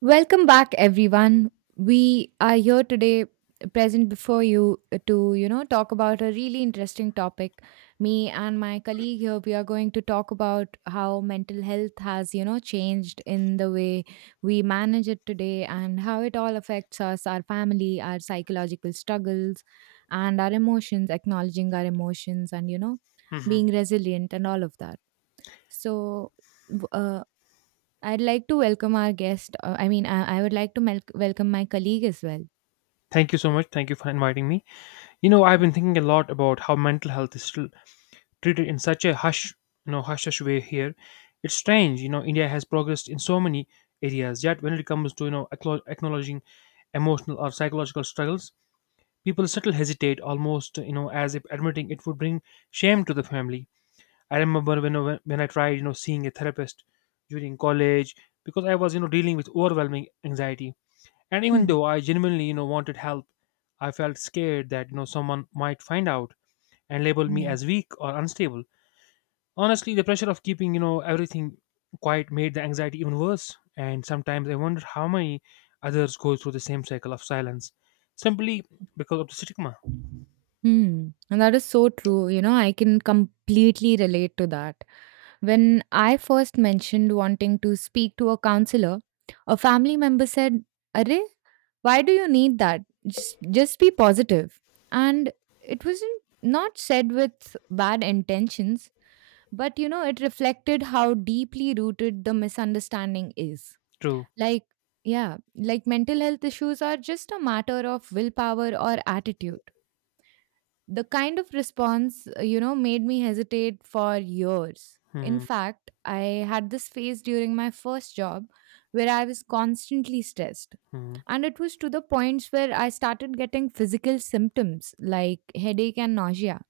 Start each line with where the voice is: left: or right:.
right: Welcome back, everyone. We are here today, present before you, to talk about a really interesting topic. Me and my colleague here, we are going to talk about how mental health has changed in the way we manage it today, and how it all affects us, our family, our psychological struggles, and our emotions. Acknowledging our emotions, and
left: Hmm.
right: being resilient, and all of that. So. I'd like to welcome our guest. I mean, I would like to welcome my colleague as well.
left: Thank you so much. Thank you for inviting me. I've been thinking a lot about how mental health is still treated in such a hush, hush hush way here. It's strange, India has progressed in so many areas, yet when it comes to acknowledging emotional or psychological struggles, people still hesitate, almost as if admitting it would bring shame to the family. I remember when I tried, seeing a therapist during college because I was dealing with overwhelming anxiety. And even
right: Hmm.
left: though I genuinely, wanted help, I felt scared that, someone might find out and label me
right: Yeah.
left: as weak or unstable. Honestly, the pressure of keeping, everything quiet made the anxiety even worse. And sometimes I wondered how many others go through the same cycle of silence simply because of the stigma.
right: Hmm. And that is so true. I can completely relate to that. When I first mentioned wanting to speak to a counselor, a family member said, Array, why do you need that? Just be positive. And it wasn't not said with bad intentions, but it reflected how deeply rooted the misunderstanding is.
left: True.
right: Like, yeah, like mental health issues are just a matter of willpower or attitude. The kind of response, made me hesitate for years. In
left: Hmm.
right: fact, I had this phase during my first job where I was constantly stressed.
left: Hmm.
right: And it was to the points where I started getting physical symptoms like headache and nausea.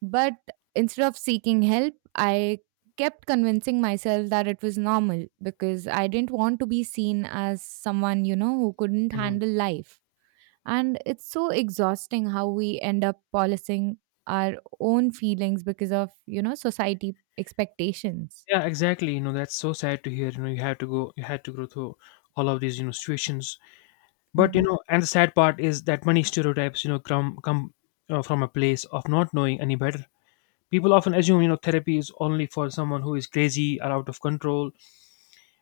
right: But instead of seeking help, I kept convincing myself that it was normal because I didn't want to be seen as someone, who couldn't
left: Hmm.
right: handle life. And it's so exhausting how we end up policing our own feelings because of, society expectations.
left: Yeah, exactly. That's so sad to hear. You had to go through all of these, situations. But
right: Hmm.
left: and the sad part is that many stereotypes come from a place of not knowing any better. People often assume therapy is only for someone who is crazy or out of control,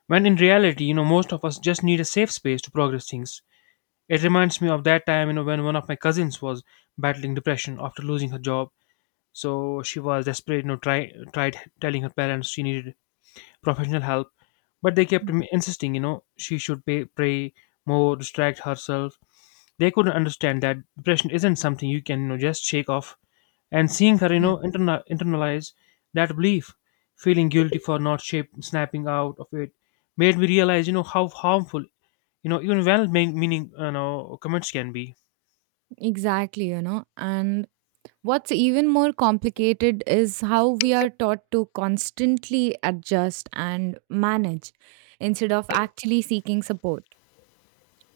left: when in reality most of us just need a safe space to progress things. It reminds me of that time when one of my cousins was battling depression after losing her job. So she was desperate, tried telling her parents she needed professional help, but they kept insisting she should pray more, distract herself. They couldn't understand that depression isn't something you can, just shake off. And seeing her
right: Yeah.
left: internalize that belief, feeling guilty for not snapping out of it, made me realize how harmful even well meaning, comments can be.
right: Exactly. And what's even more complicated is how we are taught to constantly adjust and manage instead of actually seeking support.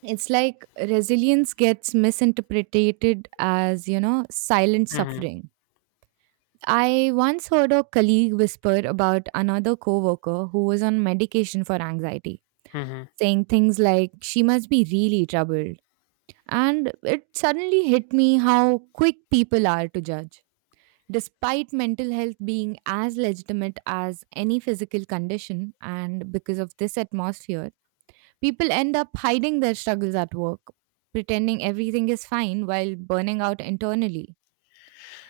right: It's like resilience gets misinterpreted as, silent
left: Hmm.
right: suffering. I once heard a colleague whisper about another coworker who was on medication for anxiety,
left: Hmm.
right: saying things like, she must be really troubled. And it suddenly hit me how quick people are to judge despite mental health being as legitimate as any physical condition, and because of this atmosphere, people end up hiding their struggles at work, pretending everything is fine while burning out internally.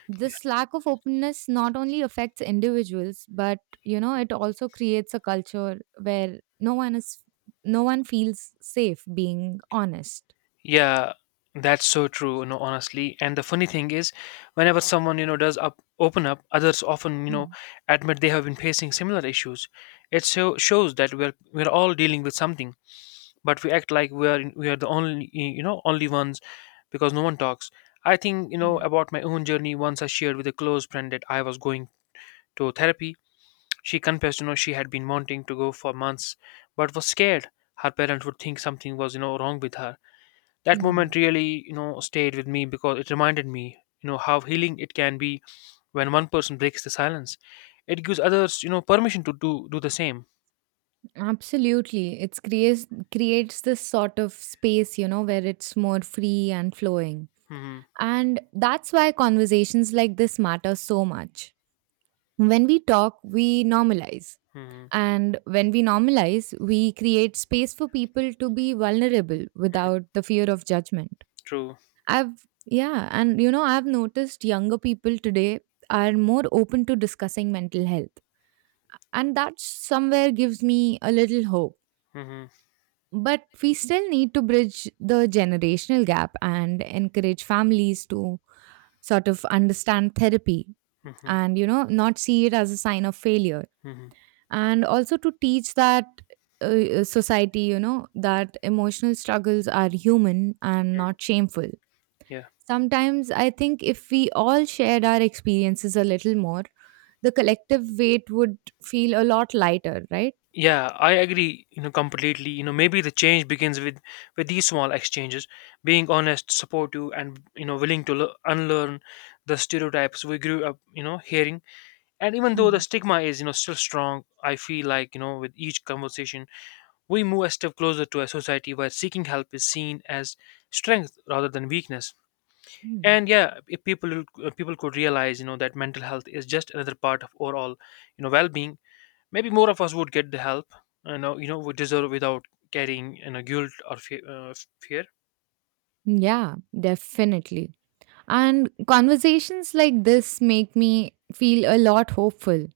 right: This lack of openness not only affects individuals, but it also creates a culture where no one feels safe being honest.
left: Yeah, that's so true, honestly. And the funny thing is, whenever someone, does up open up, others often,
right: Mm,
left: admit they have been facing similar issues. It so shows that we're all dealing with something, but we act like we are the only only ones because no one talks. I think,
right: yeah.
left: about my own journey, once I shared with a close friend that I was going to therapy, she confessed she had been wanting to go for months but was scared her parents would think something was wrong with her. That moment really, stayed with me because it reminded me how healing it can be when one person breaks the silence. It gives others permission to do the same.
right: Absolutely. It's creates creates this sort of space, where it's more free and flowing.
left: Hmm.
right: And that's why conversations like this matter so much. When we talk, we normalize.
left: Hmm.
right: And when we normalize, we create space for people to be vulnerable
left: Hmm.
right: without the fear of judgment.
left: True.
right: I've Yeah, and I've noticed younger people today are more open to discussing mental health. And that somewhere gives me a little hope.
left: Hmm.
right: But we still need to bridge the generational gap and encourage families to sort of understand therapy
left: Hmm.
right: and, not see it as a sign of failure.
left: Hmm. Hmm.
right: And also to teach that society, that emotional struggles are human and not shameful.
left: Yeah.
right: Sometimes I think if we all shared our experiences a little more, the collective weight would feel a lot lighter, right?
left: Yeah, I agree, completely. Maybe the change begins with these small exchanges, being honest, supportive and, willing to unlearn the stereotypes we grew up, hearing. And even though the
right: Mm,
left: stigma is, still strong, I feel like, with each conversation, we move a step closer to a society where seeking help is seen as strength rather than weakness.
right: mm.
left: And yeah, if people could realize, that mental health is just another part of overall, well-being. Maybe more of us would get the help we deserve without carrying, guilt or fear.
right: Yeah, definitely. And conversations like this make me feel a lot hopeful.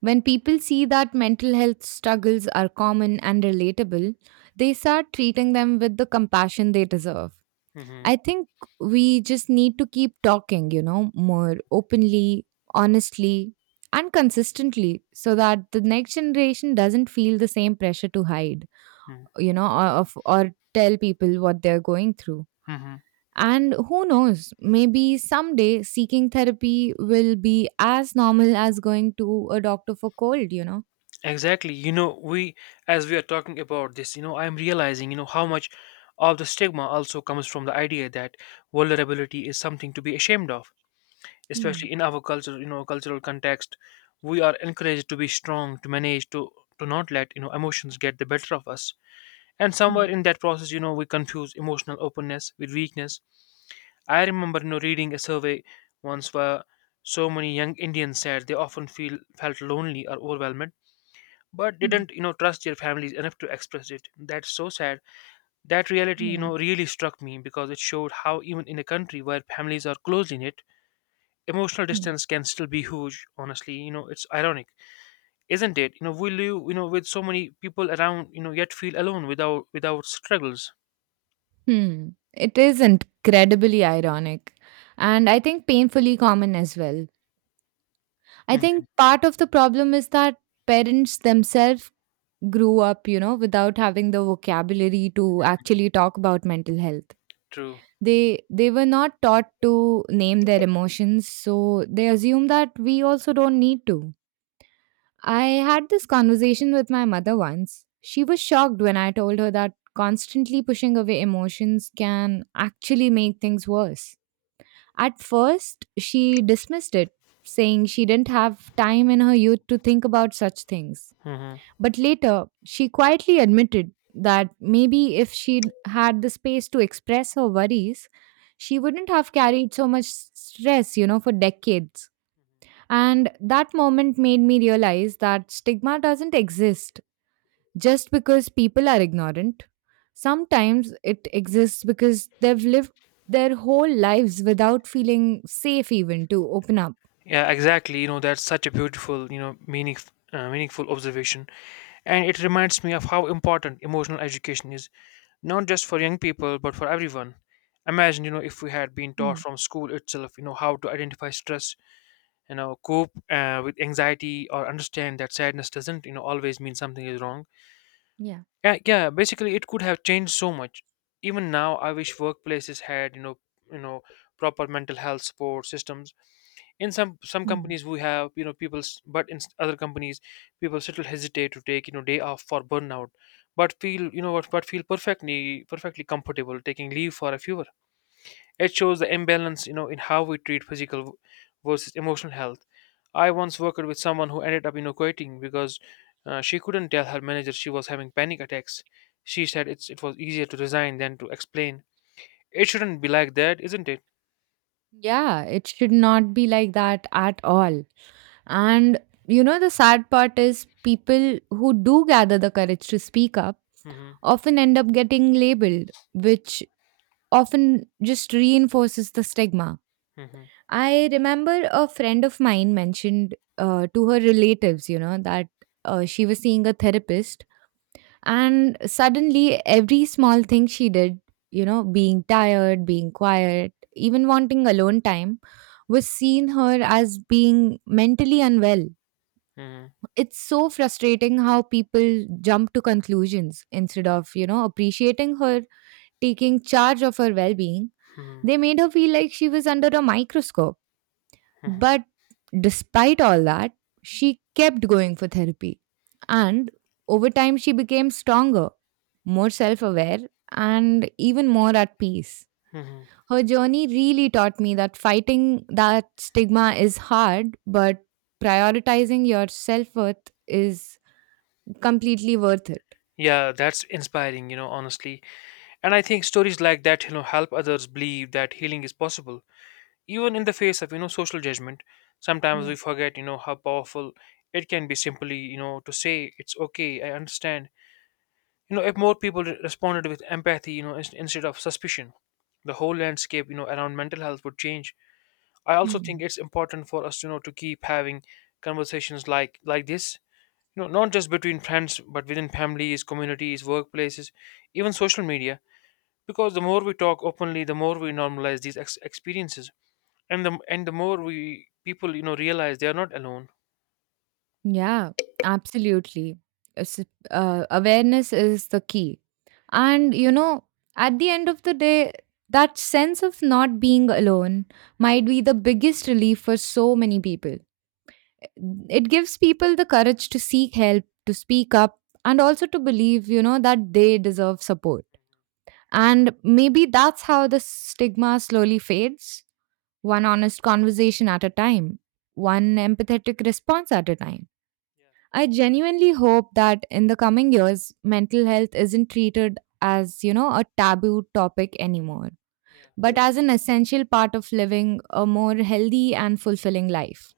right: When people see that mental health struggles are common and relatable, they start treating them with the compassion they deserve.
left: Hmm.
right: I think we just need to keep talking, more openly, honestly, and consistently so that the next generation doesn't feel the same pressure to hide, or, or tell people what they're going through.
left: Hmm.
right: And who knows, maybe someday seeking therapy will be as normal as going to a doctor for cold?
left: Exactly, we, as we are talking about this, I'm realizing how much of the stigma also comes from the idea that vulnerability is something to be ashamed of,
right: Mm,
left: especially in our culture. Cultural context, we are encouraged to be strong, to manage, to not let, emotions get the better of us, and somewhere
right: mm,
left: in that process, we confuse emotional openness with weakness. I remember, reading a survey once where so many young Indians said they often feel felt lonely or overwhelmed, but
right: mm,
left: didn't, trust their families enough to express it. That's so sad. That reality,
right: yeah.
left: really struck me because it showed how even in a country where families are closely knit, emotional
right: Hmm.
left: distance can still be huge. Honestly, it's ironic, isn't it? We live, with so many people around, yet feel alone without struggles.
right: Hmm. It is incredibly ironic and I think painfully common as well. I think
left: Hmm.
right: part of the problem is that parents themselves grew up, without having the vocabulary to actually talk about mental health.
left: True.
right: They were not taught to name their emotions, so they assume that we also don't need to. I had this conversation with my mother once. She was shocked when I told her that constantly pushing away emotions can actually make things worse. At first, she dismissed it, saying she didn't have time in her youth to think about such things.
left: Hmm.
right: But later, she quietly admitted that maybe if she'd had the space to express her worries, she wouldn't have carried so much stress, for decades. And that moment made me realize that stigma doesn't exist just because people are ignorant. Sometimes it exists because they've lived their whole lives without feeling safe even to open up.
left: Yeah, exactly. That's such a beautiful, meaningful observation. And it reminds me of how important emotional education is, not just for young people, but for everyone. Imagine, if we had been taught
right: Mm.
left: from school itself, how to identify stress, cope, with anxiety, or understand that sadness doesn't, always mean something is wrong.
right: Yeah.
left: Yeah, yeah. Basically, it could have changed so much. Even now, I wish workplaces had, you know proper mental health support systems. In some
right: Mm.
left: companies, we have, people, other companies, people still hesitate to take, day off for burnout, but feel, you know what but feel perfectly comfortable taking leave for a fever. It shows the imbalance, in how we treat physical versus emotional health. I once worked with someone who ended up, quitting because, she couldn't tell her manager she was having panic attacks. She said it was easier to resign than to explain. It shouldn't be like that, isn't it?
right: Yeah, it should not be like that at all. And the sad part is people who do gather the courage to speak up
left: Hmm.
right: often end up getting labeled, which often just reinforces the stigma.
left: Hmm.
right: I remember a friend of mine mentioned to her relatives, that she was seeing a therapist, and suddenly every small thing she did, being tired, being quiet, even wanting alone time, was seen her as being mentally unwell.
left: Hmm.
right: It's so frustrating how people jump to conclusions instead of, appreciating her taking charge of her well being.
left: Hmm.
right: They made her feel like she was under a microscope,
left: Hmm.
right: but despite all that, she kept going for therapy. And over time, she became stronger, more self aware, and even more at peace.
left: Hmm.
right: Her journey really taught me that fighting that stigma is hard, but prioritizing your self worth is completely worth it.
left: Yeah, that's inspiring, honestly. And I think stories like that, help others believe that healing is possible, even in the face of, social judgment. Sometimes
right: Yeah.
left: we forget, how powerful it can be simply, to say it's okay, I understand. If more people responded with empathy, instead of suspicion, the whole landscape, around mental health would change. I also
right: Hmm.
left: think it's important for us, to keep having conversations like this, not just between friends but within families, communities, workplaces, even social media, because the more we talk openly, the more we normalize these experiences, and the more we people, realize they are not alone.
right: Yeah, absolutely. It's, Awareness is the key. And, at the end of the day, that sense of not being alone might be the biggest relief for so many people. It gives people the courage to seek help, to speak up, and also to believe, that they deserve support. And maybe that's how the stigma slowly fades one honest conversation at a time, one empathetic response at a time.
left: Yeah.
right: I genuinely hope that in the coming years, mental health isn't treated as, a taboo topic anymore,
left: Yeah.
right: but as an essential part of living a more healthy and fulfilling life.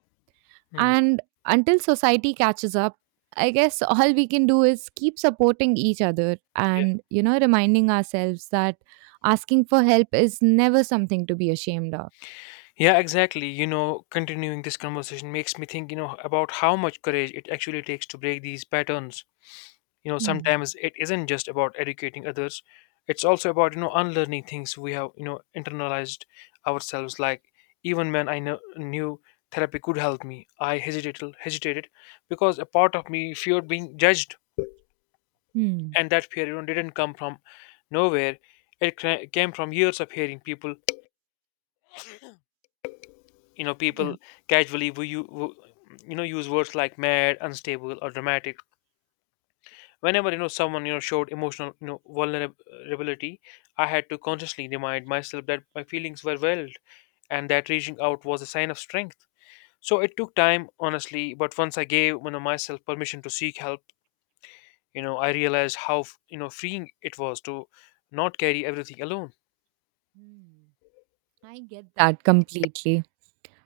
left: Mhm.
right: And until society catches up, I guess all we can do is keep supporting each other
left: Yeah.
right: and, reminding ourselves that asking for help is never something to be ashamed of.
left: Yeah, exactly. Continuing this conversation makes me think, about how much courage it actually takes to break these patterns.
right: Hmm.
left: Sometimes it isn't just about educating others, it's also about, unlearning things we have, internalized ourselves. Like, even when knew therapy could help me, I hesitated because a part of me feared being judged.
right: Hmm.
left: And that fear, didn't come from nowhere. It came from years of hearing people, you know,
right: Yeah.
left: people casually use words like mad, unstable, or dramatic. Whenever, someone, showed emotional, vulnerability, I had to consciously remind myself that my feelings were valid and that reaching out was a sign of strength. So it took time, honestly, but once I gave, myself permission to seek help, I realized how, freeing it was to not carry everything alone.
right: Hmm. I get that completely.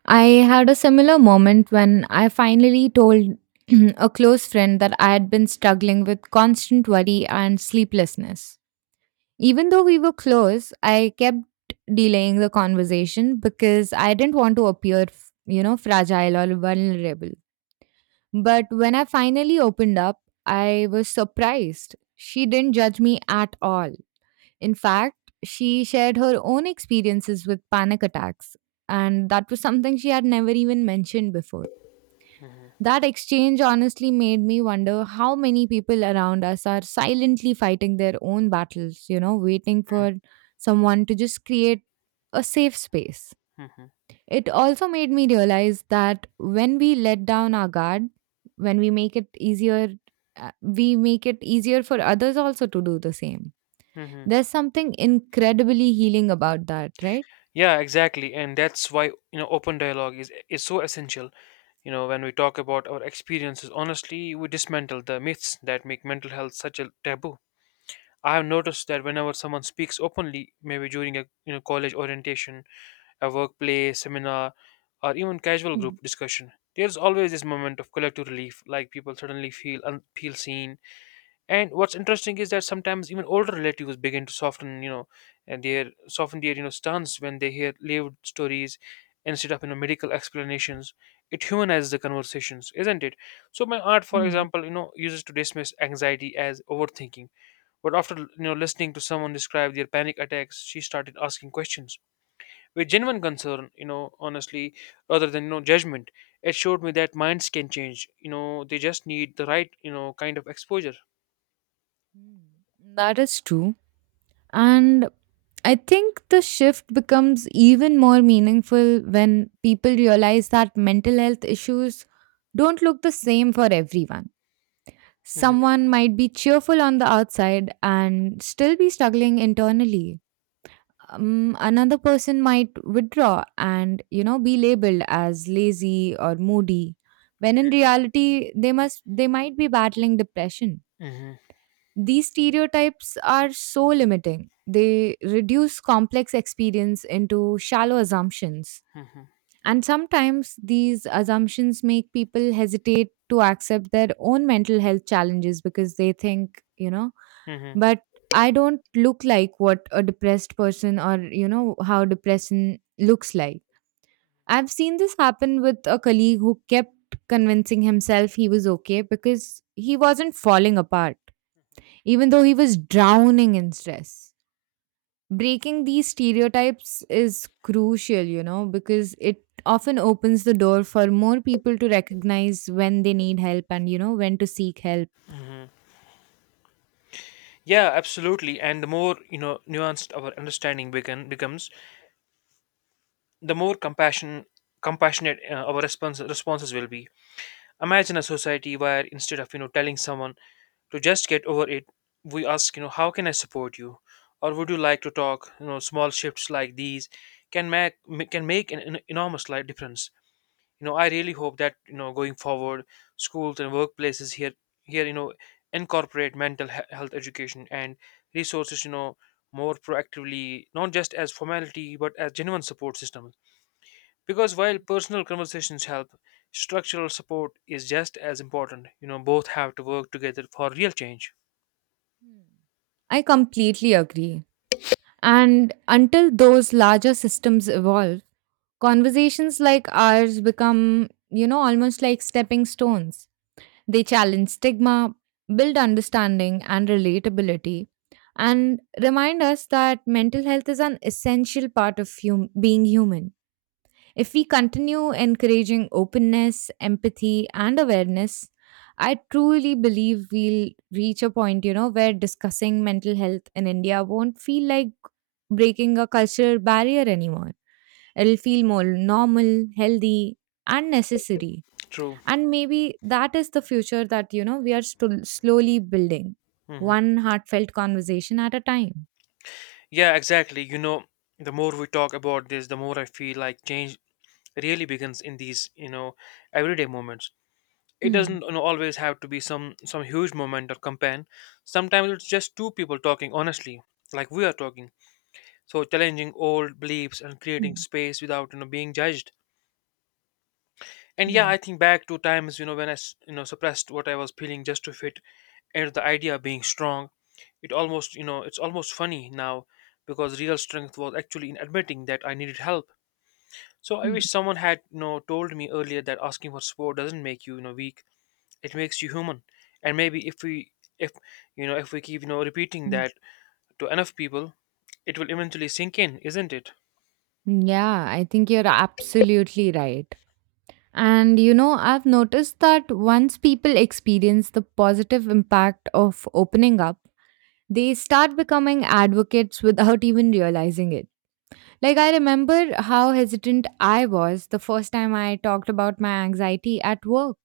right: I had a similar moment when I finally told a close friend that I had been struggling with constant worry and sleeplessness. Even though we were close, I kept delaying the conversation because I didn't want to appear, fragile or vulnerable. But when I finally opened up, I was surprised. She didn't judge me at all. In fact, she shared her own experiences with panic attacks, and that was something she had never even mentioned before.
left: Hmm.
right: That exchange honestly made me wonder how many people around us are silently fighting their own battles, waiting for someone to just create a safe space. It also made me realize that when we let down our guard, when we make it easier, we make it easier for others also to do the same.
left: Hmm.
right: There's something incredibly healing about that, right?
left: Yeah, exactly, and that's why, open dialogue is so essential. When we talk about our experiences, honestly, we dismantle the myths that make mental health such a taboo. I have noticed that whenever someone speaks openly, maybe during a, college orientation, a workplace seminar, or even casual
right: Mm,
left: group discussion, there's always this moment of collective relief, like people suddenly feel seen. And what's interesting is that sometimes even older relatives begin to soften, and their soften their, stance when they hear lived stories instead of, medical explanations. It humanizes the conversations, isn't it? So my art, for
right: mm,
left: example, uses to dismiss anxiety as overthinking. But after, listening to someone describe their panic attacks, she started asking questions with genuine concern, honestly, rather than, judgment. It showed me that minds can change. They just need the right, kind of exposure.
right: mm. That is true. And I think the shift becomes even more meaningful when people realize that mental health issues don't look the same for everyone.
left: Hmm.
right: Someone might be cheerful on the outside and still be struggling internally. Another person might withdraw and be labeled as lazy or moody when in reality they might be battling depression.
left: Hmm.
right: These stereotypes are so limiting. They reduce complex experience into shallow assumptions.
left: Mhm,
right: And sometimes these assumptions make people hesitate to accept their own mental health challenges because they think,
left: mhm,
right: but I don't look like what a depressed person, or how depression looks like. I've seen this happen with a colleague who kept convincing himself he was okay because he wasn't falling apart, even though he was drowning in stress. Breaking these stereotypes is crucial, because it often opens the door for more people to recognize when they need help and when to seek help.
left: mhm. Yeah, absolutely. And the more, nuanced our understanding becomes, the more compassionate, our responses will be. Imagine a society where instead of, telling someone to just get over it, we ask, how can I support you, or would you like to talk? You know, small shifts like these can make can make an enormous life difference. I really hope that going forward schools and workplaces here incorporate mental health education and resources more proactively, not just as formality but as genuine support system, because while personal conversations help, structural support is just as important. Both have to work together for real change.
right: I completely agree. And until those larger systems evolve, conversations like ours become, almost like stepping stones. They challenge stigma, build understanding and relatability, and remind us that mental health is an essential part of being human. If we continue encouraging openness, empathy, and awareness, I truly believe we'll reach a point, where discussing mental health in India won't feel like breaking a cultural barrier anymore. It'll feel more normal, healthy, and necessary.
left: True.
right: And maybe that is the future that, we are slowly building,
left: Hmm.
right: one heartfelt conversation at a time.
left: Yeah, exactly. The more we talk about this, the more I feel like change really begins in these, everyday moments. It
right: Hmm.
left: doesn't always have to be some huge moment or campaign. Sometimes it's just two people talking honestly, like we are talking, so challenging old beliefs and creating
right: Hmm.
left: space without being judged. And yeah,
right: Yeah.
left: I think back to times when I suppressed what I was feeling just to fit into the idea of being strong. It almost you know it's almost funny now, because real strength was actually in admitting that I needed help. So I
right: Hmm.
left: wish someone had told me earlier that asking for support doesn't make you you know weak. It makes you human. And maybe if we, if, if we keep repeating
right: Hmm.
left: that to enough people, it will eventually sink in, isn't it?
right: Yeah, I think you're absolutely right. And you know, I've noticed that once people experience the positive impact of opening up, they start becoming advocates without even realizing it. Like, I remember how hesitant I was the first time I talked about my anxiety at work.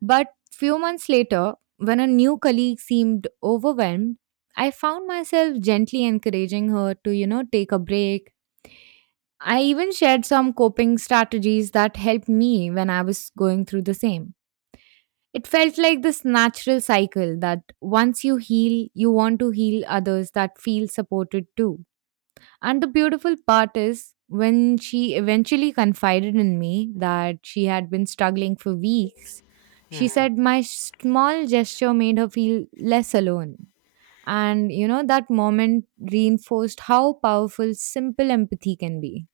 right: But few months later, when a new colleague seemed overwhelmed, I found myself gently encouraging her to, you know, take a break. I even shared some coping strategies that helped me when I was going through the same. It felt like this natural cycle that once you heal, you want to heal others that feel supported too. And the beautiful part is when she eventually confided in me that she had been struggling for weeks, she
left: Mhm.
right: said my small gesture made her feel less alone. And you know, that moment reinforced how powerful simple empathy can be.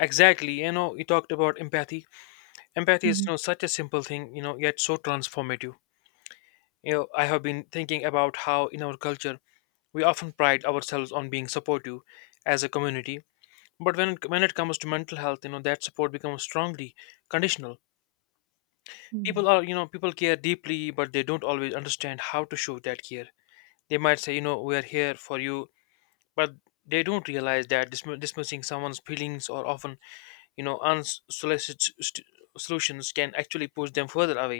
left: Exactly. You talked about empathy. Empathy is,
right: Mhm.
left: such a simple thing, yet so transformative. I have been thinking about how in our culture we often pride ourselves on being supportive as a community, but when it comes to mental health, that support becomes strongly conditional.
right: Mhm.
left: People are you know people care deeply, but they don't always understand how to show that care. They might say, we are here for you, but they don't realize that dismissing someone's feelings, or often, unsolicited solutions, can actually push them further away.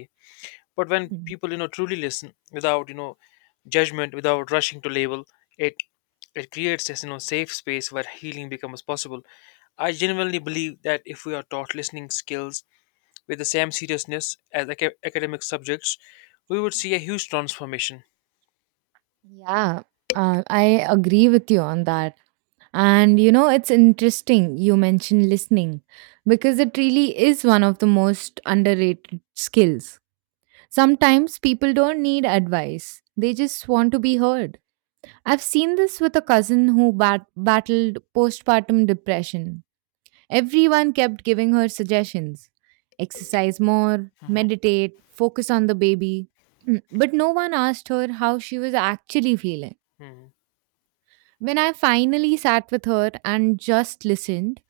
left: But when
right: Mhm.
left: people, truly listen without, judgment, without rushing to label, it it creates this, safe space where healing becomes possible. I genuinely believe that if we are taught listening skills with the same seriousness as academic subjects, we would see a huge transformation.
right: Yeah, I agree with you on that. And you know, it's interesting you mentioned listening because it really is one of the most underrated skills. Sometimes people don't need advice, they just want to be heard. I've seen this with a cousin who battled postpartum depression. Everyone kept giving her suggestions: exercise more, meditate, focus on the baby. But no one asked her how she was actually feeling.
left: Hmm.
right: When I finally sat with her and just listened,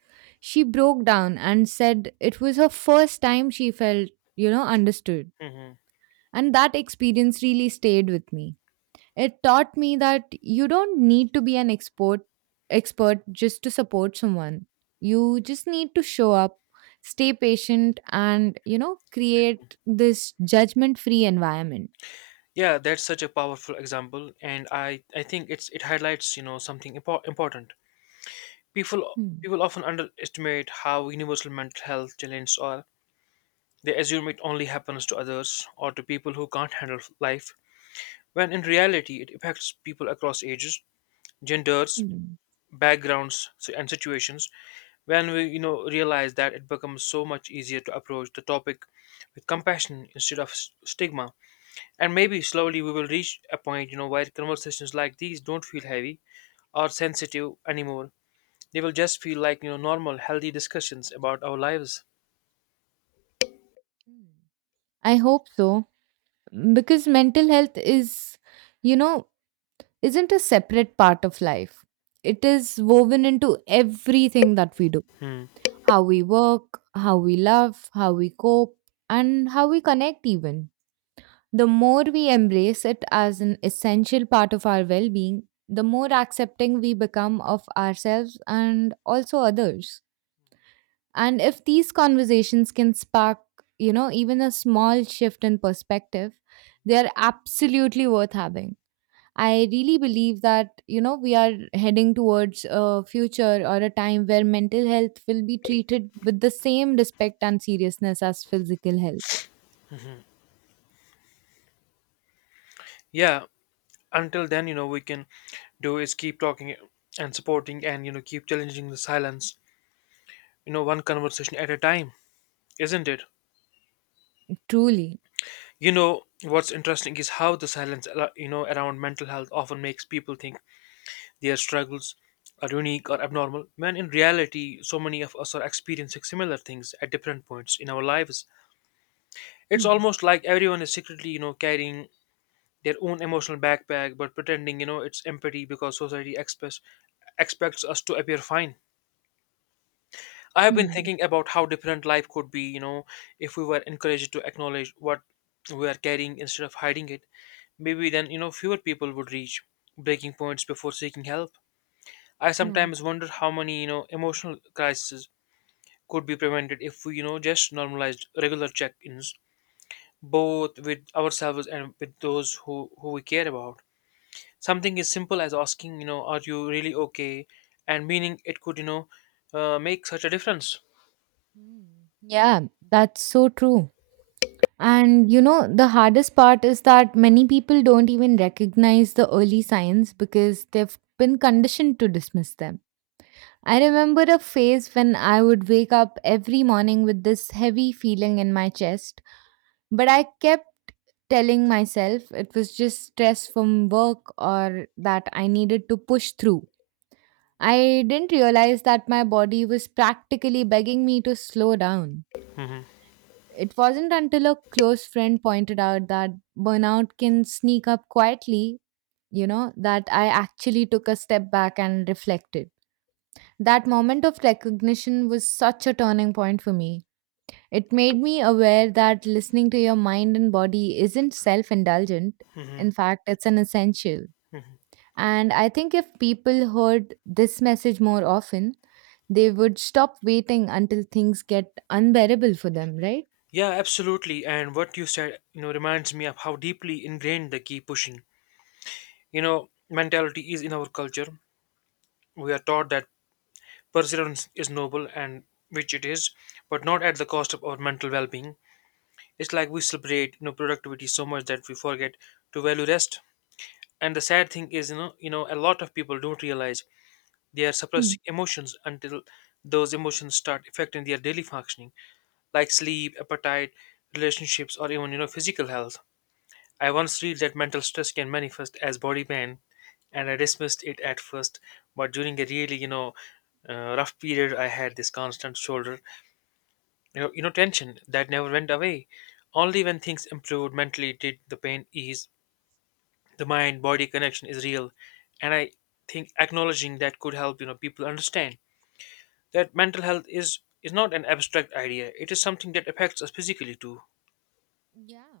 right: she broke down and said it was her first time she felt, you know, understood.
left: Hmm.
right: And that experience really stayed with me. It taught me that you don't need to be an expert expert just to support someone. You just need to show up, stay patient and, you know, create this judgment-free environment.
left: Yeah, that's such a powerful example, and I think it highlights something important. People
right: Hmm.
left: people often underestimate how universal mental health challenges are. They assume it only happens to others or to people who can't handle life, when in reality it affects people across ages, genders,
right: Hmm.
left: backgrounds, and situations. When we realize that, it becomes so much easier to approach the topic with compassion instead of stigma. And maybe slowly we will reach a point, where conversations like these don't feel heavy or sensitive anymore. They will just feel like, normal, healthy discussions about our lives.
right: I hope so, because mental health is, you know, isn't a separate part of life. It is woven into everything that we do:
left: Hmm.
right: how we work, how we love, how we cope, and how we connect, even. The more we embrace it as an essential part of our well being, the more accepting we become of ourselves and also others. And if these conversations can spark, you know, even a small shift in perspective, they are absolutely worth having. I really believe that, you know, we are heading towards a future or a time where mental health will be treated with the same respect and seriousness as physical health.
left: Yeah. Until then, we can do is keep talking and supporting and, keep challenging the silence, one conversation at a time, isn't it?
right: Truly.
left: You know what's interesting is how the silence, around mental health often makes people think their struggles are unique or abnormal, when in reality, so many of us are experiencing similar things at different points in our lives. It's
right: Hmm.
left: almost like everyone is secretly, carrying their own emotional backpack, but pretending it's empty because society expects us to appear fine. I have been
right: Hmm.
left: thinking about how different life could be, if we were encouraged to acknowledge what we are carrying instead of hiding it. Maybe then fewer people would reach breaking points before seeking help. I
right: Yeah.
left: sometimes wonder how many emotional crises could be prevented if we, just normalized regular check-ins, both with ourselves and with those who we care about. Something as simple as asking, are you really okay? And meaning it could, make such a difference.
right: Hmm. Yeah, that's so true. And you know, the hardest part is that many people don't even recognize the early signs because they've been conditioned to dismiss them. I remember a phase when I would wake up every morning with this heavy feeling in my chest, but I kept telling myself it was just stress from work or that I needed to push through. I didn't realize that my body was practically begging me to slow down.
left: Hmm.
right: It wasn't until a close friend pointed out that burnout can sneak up quietly, you know, that I actually took a step back and reflected. That moment of recognition was such a turning point for me. It made me aware that listening to your mind and body isn't self indulgent.
left: Hmm.
right: In fact, it's an essential.
left: Hmm.
right: And I think if people heard this message more often, they would stop waiting until things get unbearable for them, right?
left: Yeah, absolutely. And what you said, reminds me of how deeply ingrained the key pushing, mentality is in our culture. We are taught that perseverance is noble and, which it is, but not at the cost of our mental well-being. It's like we celebrate, productivity so much that we forget to value rest. And the sad thing is, a lot of people don't realize they are
right: Hmm.
left: suppressing emotions until those emotions start affecting their daily functioning, like sleep, appetite, relationships, or even, physical health. I once read that mental stress can manifest as body pain, and I dismissed it at first. But during a really, rough period, I had this constant shoulder, tension that never went away. Only when things improved mentally did the pain ease. The mind body connection is real. And I think acknowledging that could help, people understand that mental health is not an abstract idea. It is something that affects us physically too.
right: Yeah.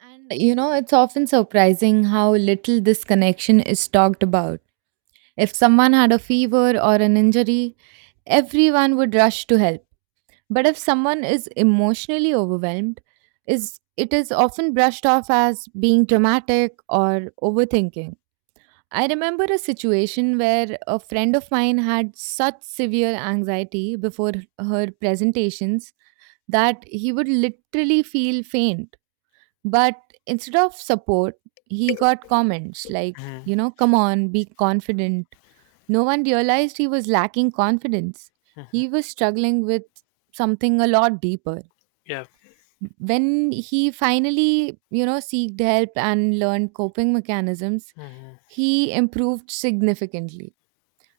right: And you know, it's often surprising how little this connection is talked about. If someone had a fever or an injury, everyone would rush to help. But if someone is emotionally overwhelmed, is it is often brushed off as being dramatic or overthinking. I remember a situation where a friend of mine had such severe anxiety before her presentations that he would literally feel faint. But instead of support, he got comments like, you
left: Mm-hmm.
right: know, come on, be confident. No one realized he was lacking confidence.
left: Hmm.
right: He was struggling with something a lot deeper.
left: Yeah.
right: When he finally, you know, seeked help and learned coping mechanisms,
left: Hmm.
right: he improved significantly.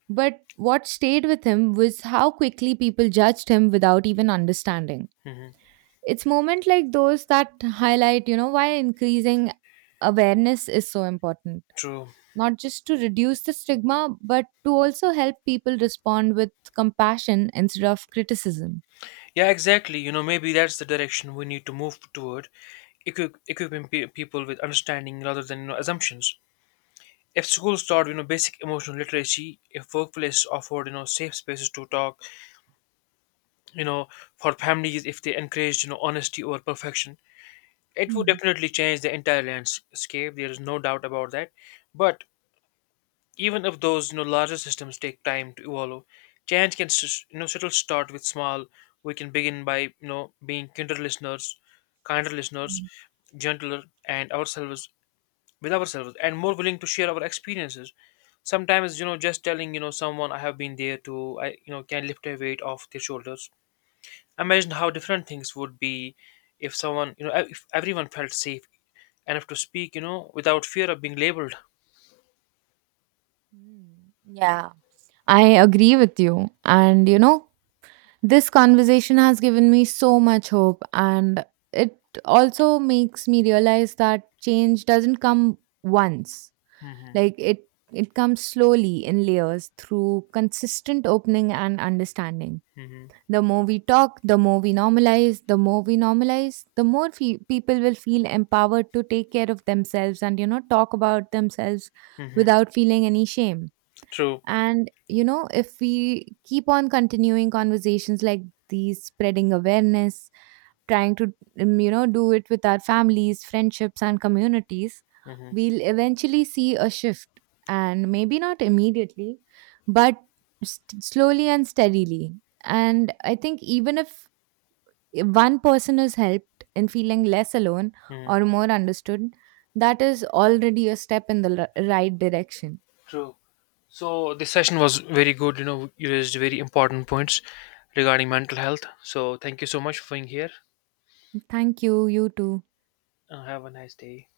right: But what stayed with him was how quickly people judged him without even understanding.
left: Hmm.
right: It's moment like those that highlight, you know, why increasing awareness is so important.
left: True.
right: Not just to reduce the stigma, but to also help people respond with compassion instead of criticism.
left: Yeah, exactly. You know, maybe that's the direction we need to move toward, equipping people with understanding rather than, assumptions. If schools taught, basic emotional literacy, if workplaces offered, safe spaces to talk, you know, for families, if they encouraged, honesty over perfection, it would
right: Hmm.
left: definitely change the entire landscape. There is no doubt about that. But even if those, larger systems take time to evolve, change can, still start with small. We can begin by, being kinder listeners,
right: Mm,
left: gentler, and ourselves, with ourselves, and more willing to share our experiences. Sometimes just telling someone I have been there to I can lift a weight off their shoulders. Imagine how different things would be if someone, if everyone felt safe enough to speak without fear of being labeled.
right: mm, Yeah, I agree with you. And you know, this conversation has given me so much hope, and it also makes me realize that change doesn't come once.
left: Hmm.
right: Like it comes slowly in layers through consistent opening and understanding.
left: Hmm.
right: The more we talk, The more we normalize the more people will feel empowered to take care of themselves and you know talk about themselves
left: Hmm.
right: without feeling any shame.
left: True.
right: And, you know, if we keep on continuing conversations like these, spreading awareness, trying to, you know, do it with our families, friendships, and communities,
left: Hmm.
right: we'll eventually see a shift. And maybe not immediately, but slowly and steadily. And I think even if one person is helped in feeling less alone
left: Hmm.
right: or more understood, that is already a step in the right direction.
left: True. So this session was very good. You raised very important points regarding mental health, so thank you so much for being here,
right: Thank you. You too.
left: and have a nice day.